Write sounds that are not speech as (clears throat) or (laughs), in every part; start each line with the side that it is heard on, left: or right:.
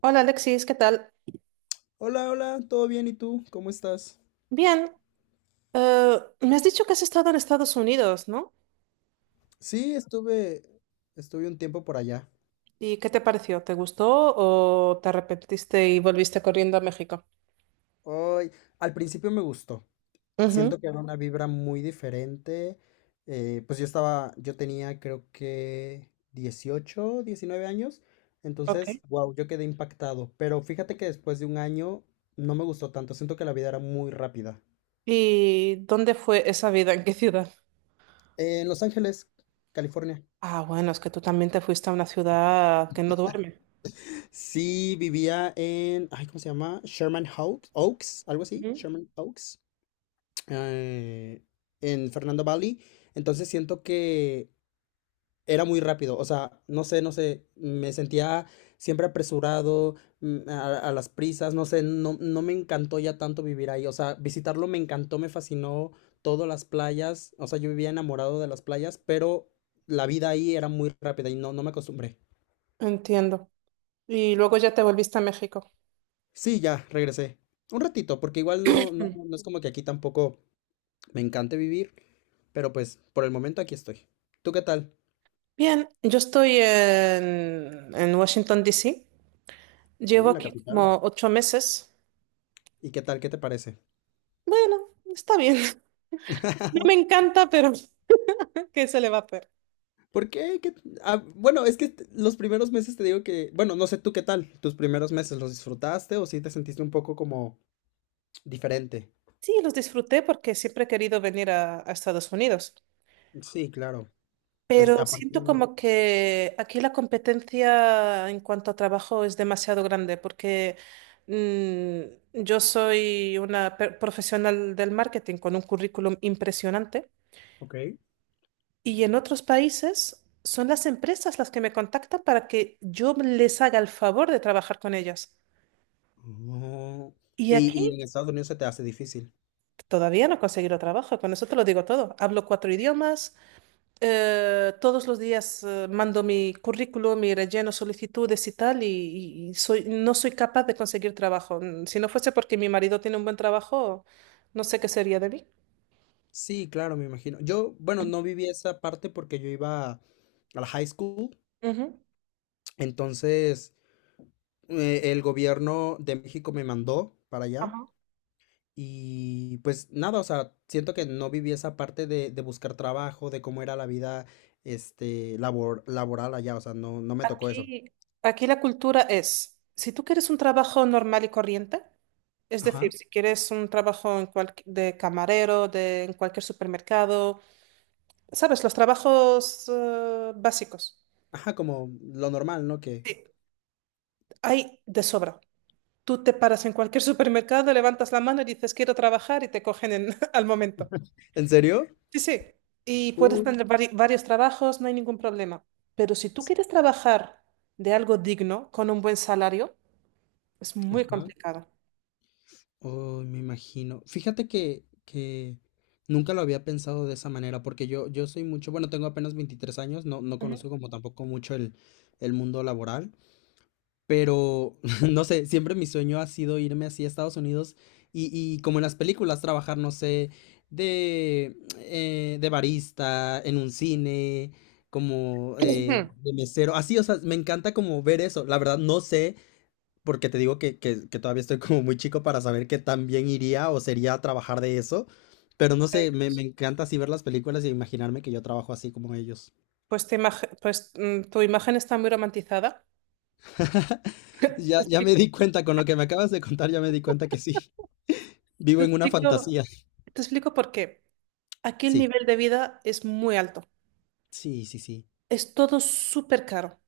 right: Hola Alexis, ¿qué tal?
left: Hola, hola, ¿todo bien? ¿Y tú? ¿Cómo estás?
right: Bien, me has dicho que has estado en Estados Unidos, ¿no?
left: Sí, estuve un tiempo por allá.
right: ¿Y qué te pareció? ¿Te gustó o te arrepentiste y volviste corriendo a México?
left: Hoy, al principio me gustó.
right: Ujú,
left: Siento que era una vibra muy diferente. Pues yo tenía creo que 18 19 años.
right: ok.
left: Entonces, wow, yo quedé impactado. Pero fíjate que después de un año no me gustó tanto. Siento que la vida era muy rápida.
right: ¿Y dónde fue esa vida? ¿En qué ciudad?
left: En Los Ángeles, California.
right: Ah, bueno, es que tú también te fuiste a una ciudad que no duerme.
left: Sí, vivía en, ay, ¿cómo se llama? Oaks, algo así,
right: Ujú.
left: Sherman Oaks. eh, en Fernando Valley. Entonces siento que era muy rápido. O sea, no sé, no sé. Me sentía siempre apresurado, a las prisas. No sé, no, no me encantó ya tanto vivir ahí. O sea, visitarlo me encantó, me fascinó. Todas las playas. O sea, yo vivía enamorado de las playas, pero la vida ahí era muy rápida y no, no me acostumbré.
right: Entiendo. Y luego ya te volviste a México.
left: Sí, ya, regresé. Un ratito, porque igual no, no,
right: Mm.
left: no es como que aquí tampoco me encante vivir, pero pues por el momento aquí estoy. ¿Tú qué tal?
right: Bien, yo estoy en Washington, D.C. Llevo
left: Uy, la
right: aquí
left: capital.
right: como 8 meses.
left: ¿Y qué tal? ¿Qué te parece?
right: Bueno, está bien. (laughs) No me encanta, pero... ¿Qué se le va a hacer?
left: ¿Por qué? Ah, bueno, los primeros meses te digo que, bueno, no sé tú qué tal. ¿Tus primeros meses los disfrutaste o sí te sentiste un poco como diferente?
right: Sí, los disfruté porque siempre he querido venir a Estados Unidos,
left: Sí, claro. Es,
right: pero
left: aparte,
right: siento como que aquí la competencia en cuanto a trabajo es demasiado grande porque yo soy una profesional del marketing con un currículum impresionante
left: ok.
right: y en otros países son las empresas las que me contactan para que yo les haga el favor de trabajar con ellas.
left: Oh.
right: Y
left: Y
right: aquí
left: en Estados Unidos se te hace difícil.
right: todavía no he conseguido trabajo, con eso te lo digo todo. Hablo cuatro idiomas. Todos los días mando mi currículum, mi relleno, solicitudes y tal, y soy, no soy capaz de conseguir trabajo. Si no fuese porque mi marido tiene un buen trabajo, no sé qué sería de mí.
left: Sí, claro, me imagino. Yo, bueno, no viví esa parte porque yo iba a la high school,
right: Ujú.
left: entonces el gobierno de México me mandó para allá.
right: Ajá.
left: Y pues nada, o sea, siento que no viví esa parte de buscar trabajo, de cómo era la vida, este, labor, laboral allá, o sea, no, no me tocó eso.
right: Aquí, aquí la cultura es, si tú quieres un trabajo normal y corriente, es
left: Ajá.
right: decir, si quieres un trabajo en de camarero, en cualquier supermercado, sabes, los trabajos básicos,
left: Ajá, como lo normal, ¿no? Que,
right: sí, hay de sobra. Tú te paras en cualquier supermercado, levantas la mano y dices quiero trabajar y te cogen (laughs) al momento.
left: ¿en serio?
right: Sí, sí. Y puedes
left: Uy.
right: tener varios trabajos, no hay ningún problema. Pero si tú quieres trabajar de algo digno, con un buen salario, es muy
left: Ajá.
right: complicado.
left: Uy, me imagino. Fíjate que nunca lo había pensado de esa manera, porque yo soy mucho, bueno, tengo apenas 23 años, no, no
right: Ujú.
left: conozco
right: (clears throat)
left: como tampoco mucho el mundo laboral. Pero, (laughs) no sé, siempre mi sueño ha sido irme así a Estados Unidos y como en las películas, trabajar, no sé, de barista, en un cine, como
right: Ujú.
left: de mesero, así, o sea, me encanta como ver eso. La verdad, no sé, porque te digo que todavía estoy como muy chico para saber que también iría o sería a trabajar de eso. Pero no sé, me encanta así ver las películas y imaginarme que yo trabajo así como ellos. (laughs)
right: Pues, pues tu imagen está muy romantizada. Te
left: Ya, ya me
right: explico,
left: di cuenta, con lo que me acabas de contar, ya me di cuenta que sí, vivo
right: te
left: en una
right: explico,
left: fantasía.
right: te explico por qué. Aquí el
left: Sí,
right: nivel de vida es muy alto.
left: sí, sí, sí.
right: Es todo súper caro.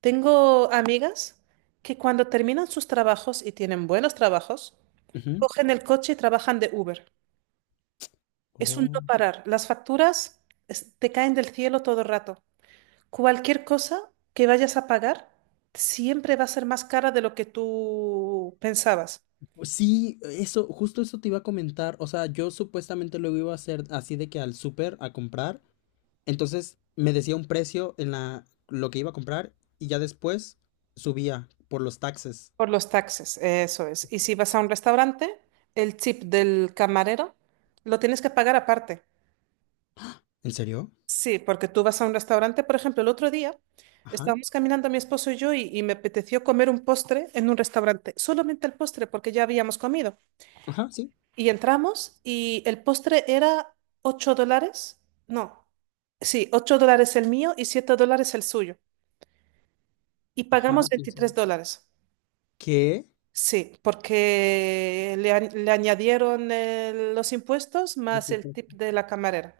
right: Tengo amigas que cuando terminan sus trabajos y tienen buenos trabajos,
left: Ujú.
right: cogen el coche y trabajan de Uber. Es un
left: Oh,
right: no parar. Las facturas te caen del cielo todo el rato. Cualquier cosa que vayas a pagar siempre va a ser más cara de lo que tú pensabas.
left: sí, eso, justo eso te iba a comentar. O sea, yo supuestamente luego iba a hacer así de que al súper a comprar. Entonces me decía un precio en la lo que iba a comprar y ya después subía por los taxes.
right: Por los taxes, eso es. Y si vas a un restaurante, el chip del camarero lo tienes que pagar aparte.
left: ¿En serio?
right: Sí, porque tú vas a un restaurante, por ejemplo, el otro día
left: Ajá.
right: estábamos caminando mi esposo y yo y me apeteció comer un postre en un restaurante, solamente el postre porque ya habíamos comido.
left: Ajá, sí.
right: Y entramos y el postre era $8, no, sí, $8 el mío y $7 el suyo. Y
left: Ajá,
right: pagamos
left: quién sabe.
right: $23.
left: ¿Qué?
right: Sí, porque le añadieron los impuestos
left: Sí,
right: más
left: sí,
right: el
left: sí.
right: tip de la camarera.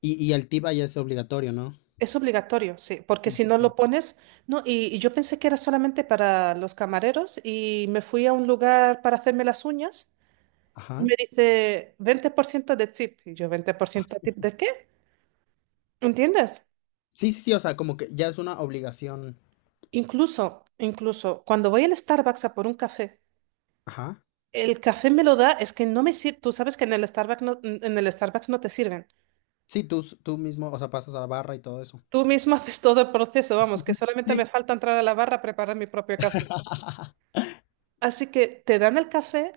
left: Y el tip ya es obligatorio, ¿no?
right: Es obligatorio, sí, porque
left: Sí,
right: si
left: sí,
right: no
left: sí.
right: lo pones, no, y yo pensé que era solamente para los camareros y me fui a un lugar para hacerme las uñas y
left: Ajá.
right: me dice 20% de tip. Y yo, ¿20% de tip de qué? ¿Entiendes?
left: Sí, sí, sí, o sea, como que ya es una obligación.
right: Incluso cuando voy al Starbucks a por un café,
left: Ajá.
right: el café me lo da, es que no me sirve, tú sabes que en el Starbucks no, en el Starbucks no te sirven.
left: Sí, tú mismo, o sea, pasas a la barra y todo eso.
right: Tú mismo (laughs) haces todo el proceso, vamos, que solamente
left: Sí.
right: me falta entrar a la barra a preparar mi propio café. Así que te dan el café.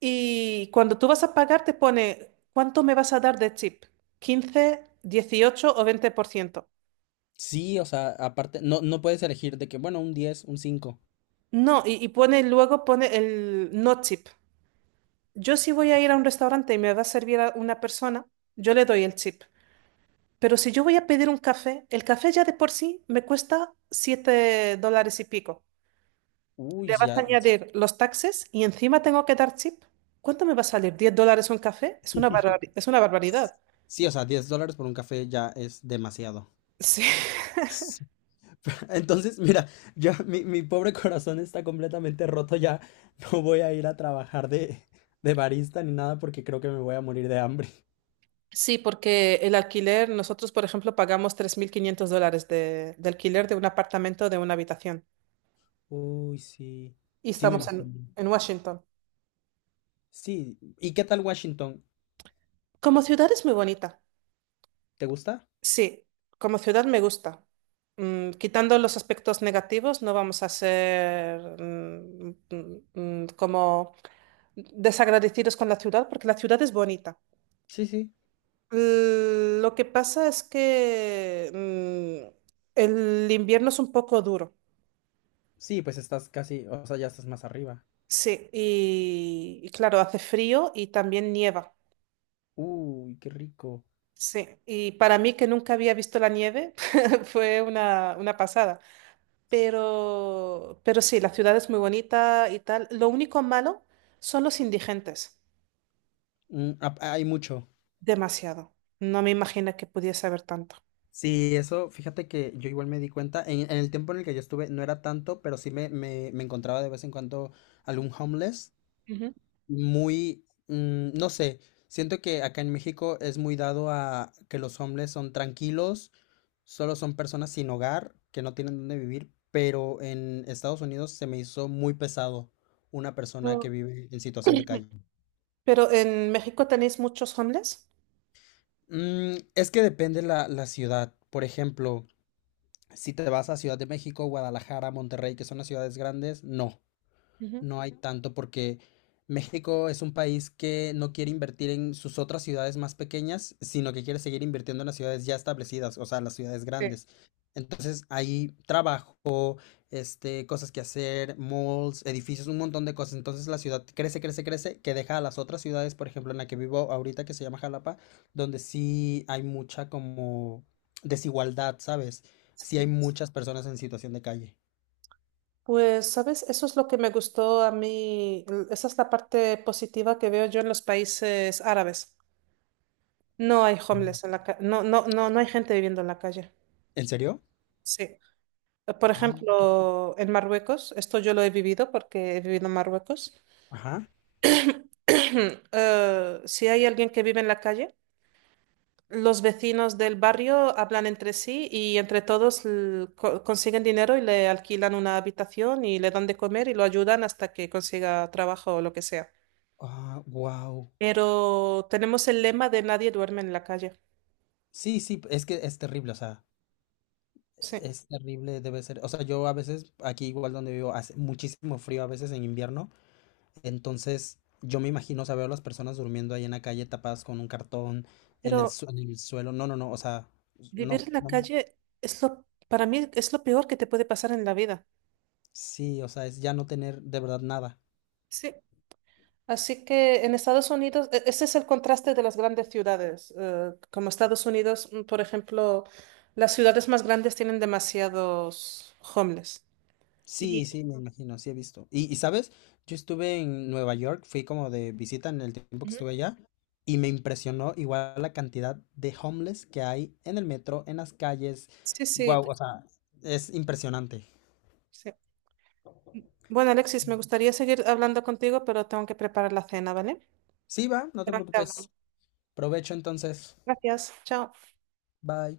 right: Y cuando tú vas a pagar, te pone, ¿cuánto me vas a dar de chip? ¿15, 18 o 20%?
left: Sí, o sea, aparte, no, no puedes elegir de que, bueno, un diez, un cinco.
right: No, y pone luego pone el no chip. Yo si voy a ir a un restaurante y me va a servir a una persona, yo le doy el chip. Pero si yo voy a pedir un café, el café ya de por sí me cuesta $7 y pico.
left: Uy,
right: Le vas
left: ya.
right: a añadir los taxes y encima tengo que dar chip. ¿Cuánto me va a salir? ¿$10 un café? Es una
left: (laughs)
right: es una barbaridad.
left: Sí, o sea, $10 por un café ya es demasiado.
right: (laughs) Sí.
left: Sí. (laughs) Entonces, mira, yo, mi pobre corazón está completamente roto ya. No voy a ir a trabajar de barista ni nada porque creo que me voy a morir de hambre.
right: Sí, porque el alquiler, nosotros, por ejemplo, pagamos $3.500 de alquiler de un apartamento de una habitación.
left: Uy, sí.
right: Y
left: Sí, me
right: estamos en,
left: imagino.
right: en Washington.
left: Sí. ¿Y qué tal Washington?
right: Como ciudad es muy bonita.
left: ¿Te gusta?
right: Sí, como ciudad me gusta. Quitando los aspectos negativos, no vamos a ser como desagradecidos con la ciudad, porque la ciudad es bonita.
left: Sí, sí.
right: Lo que pasa es que el invierno es un poco duro.
left: Sí, pues estás casi, o sea, ya estás más arriba.
right: Sí, y claro, hace frío y también nieva.
left: Uy, qué rico.
right: Sí, y para mí que nunca había visto la nieve (laughs) fue una pasada. Pero sí, la ciudad es muy bonita y tal. Lo único malo son los indigentes.
left: Hay mucho.
right: Demasiado. No me imagino que pudiese haber tanto.
left: Sí, eso, fíjate que yo igual me di cuenta, en el tiempo en el que yo estuve no era tanto, pero sí me encontraba de vez en cuando algún homeless,
right: Ujú.
left: muy, no sé, siento que acá en México es muy dado a que los homeless son tranquilos, solo son personas sin hogar, que no tienen dónde vivir, pero en Estados Unidos se me hizo muy pesado una persona que
right: Pero
left: vive en situación de calle.
right: pero en México tenéis muchos homeless.
left: Es que depende la ciudad. Por ejemplo, si te vas a Ciudad de México, Guadalajara, Monterrey, que son las ciudades grandes, no
right: Ujú.
left: no hay tanto porque México es un país que no quiere invertir en sus otras ciudades más pequeñas, sino que quiere seguir invirtiendo en las ciudades ya establecidas, o sea, las ciudades
right: Sí,
left: grandes. Entonces hay trabajo, este, cosas que hacer, malls, edificios, un montón de cosas. Entonces la ciudad crece, crece, crece, que deja a las otras ciudades, por ejemplo, en la que vivo ahorita, que se llama Jalapa, donde sí hay mucha como desigualdad, ¿sabes? Sí
right: sí.
left: hay muchas personas en situación de calle.
right: Pues, ¿sabes? Eso es lo que me gustó a mí. Esa es la parte positiva que veo yo en los países árabes. No hay homeless en la calle, no, no, no, no hay gente viviendo en la calle.
left: ¿En serio?
right: Sí. Por
left: Ay, qué-
right: ejemplo, en Marruecos, esto yo lo he vivido porque he vivido en Marruecos.
left: Ajá.
right: (clears throat) Si hay alguien que vive en la calle, los vecinos del barrio hablan entre sí y entre todos consiguen dinero y le alquilan una habitación y le dan de comer y lo ayudan hasta que consiga trabajo o lo que sea.
left: Ah, wow.
right: Pero tenemos el lema de nadie duerme en la calle.
left: Sí, sí, es que es terrible, o sea,
right: Sí.
left: es terrible, debe ser. O sea, yo a veces, aquí igual donde vivo, hace muchísimo frío a veces en invierno, entonces yo me imagino, o sea, veo a las personas durmiendo ahí en la calle tapadas con un cartón en el,
right: Pero
left: en el suelo. No, no, no, o sea,
right: vivir
left: no,
right: en la
left: no.
right: calle para mí es lo peor que te puede pasar en la vida.
left: Sí, o sea, es ya no tener de verdad nada.
right: Sí, así que en Estados Unidos, ese es el contraste de las grandes ciudades. Como Estados Unidos, por ejemplo, las ciudades más grandes tienen demasiados homeless. Y
left: Sí, sí, me imagino, sí he visto. Y sabes, yo estuve en Nueva York, fui como de visita en el tiempo que
right: Ujú,
left: estuve allá y me impresionó igual la cantidad de homeless que hay en el metro, en las calles.
right: sí, sí,
left: Guau, o sea, es impresionante.
right: sí. Bueno, Alexis, me gustaría seguir hablando contigo, pero tengo que preparar la cena, ¿vale?
left: Sí, va, no te
right: Pero te
left: preocupes.
right: hablamos.
left: Provecho entonces.
right: Gracias. Chao.
left: Bye.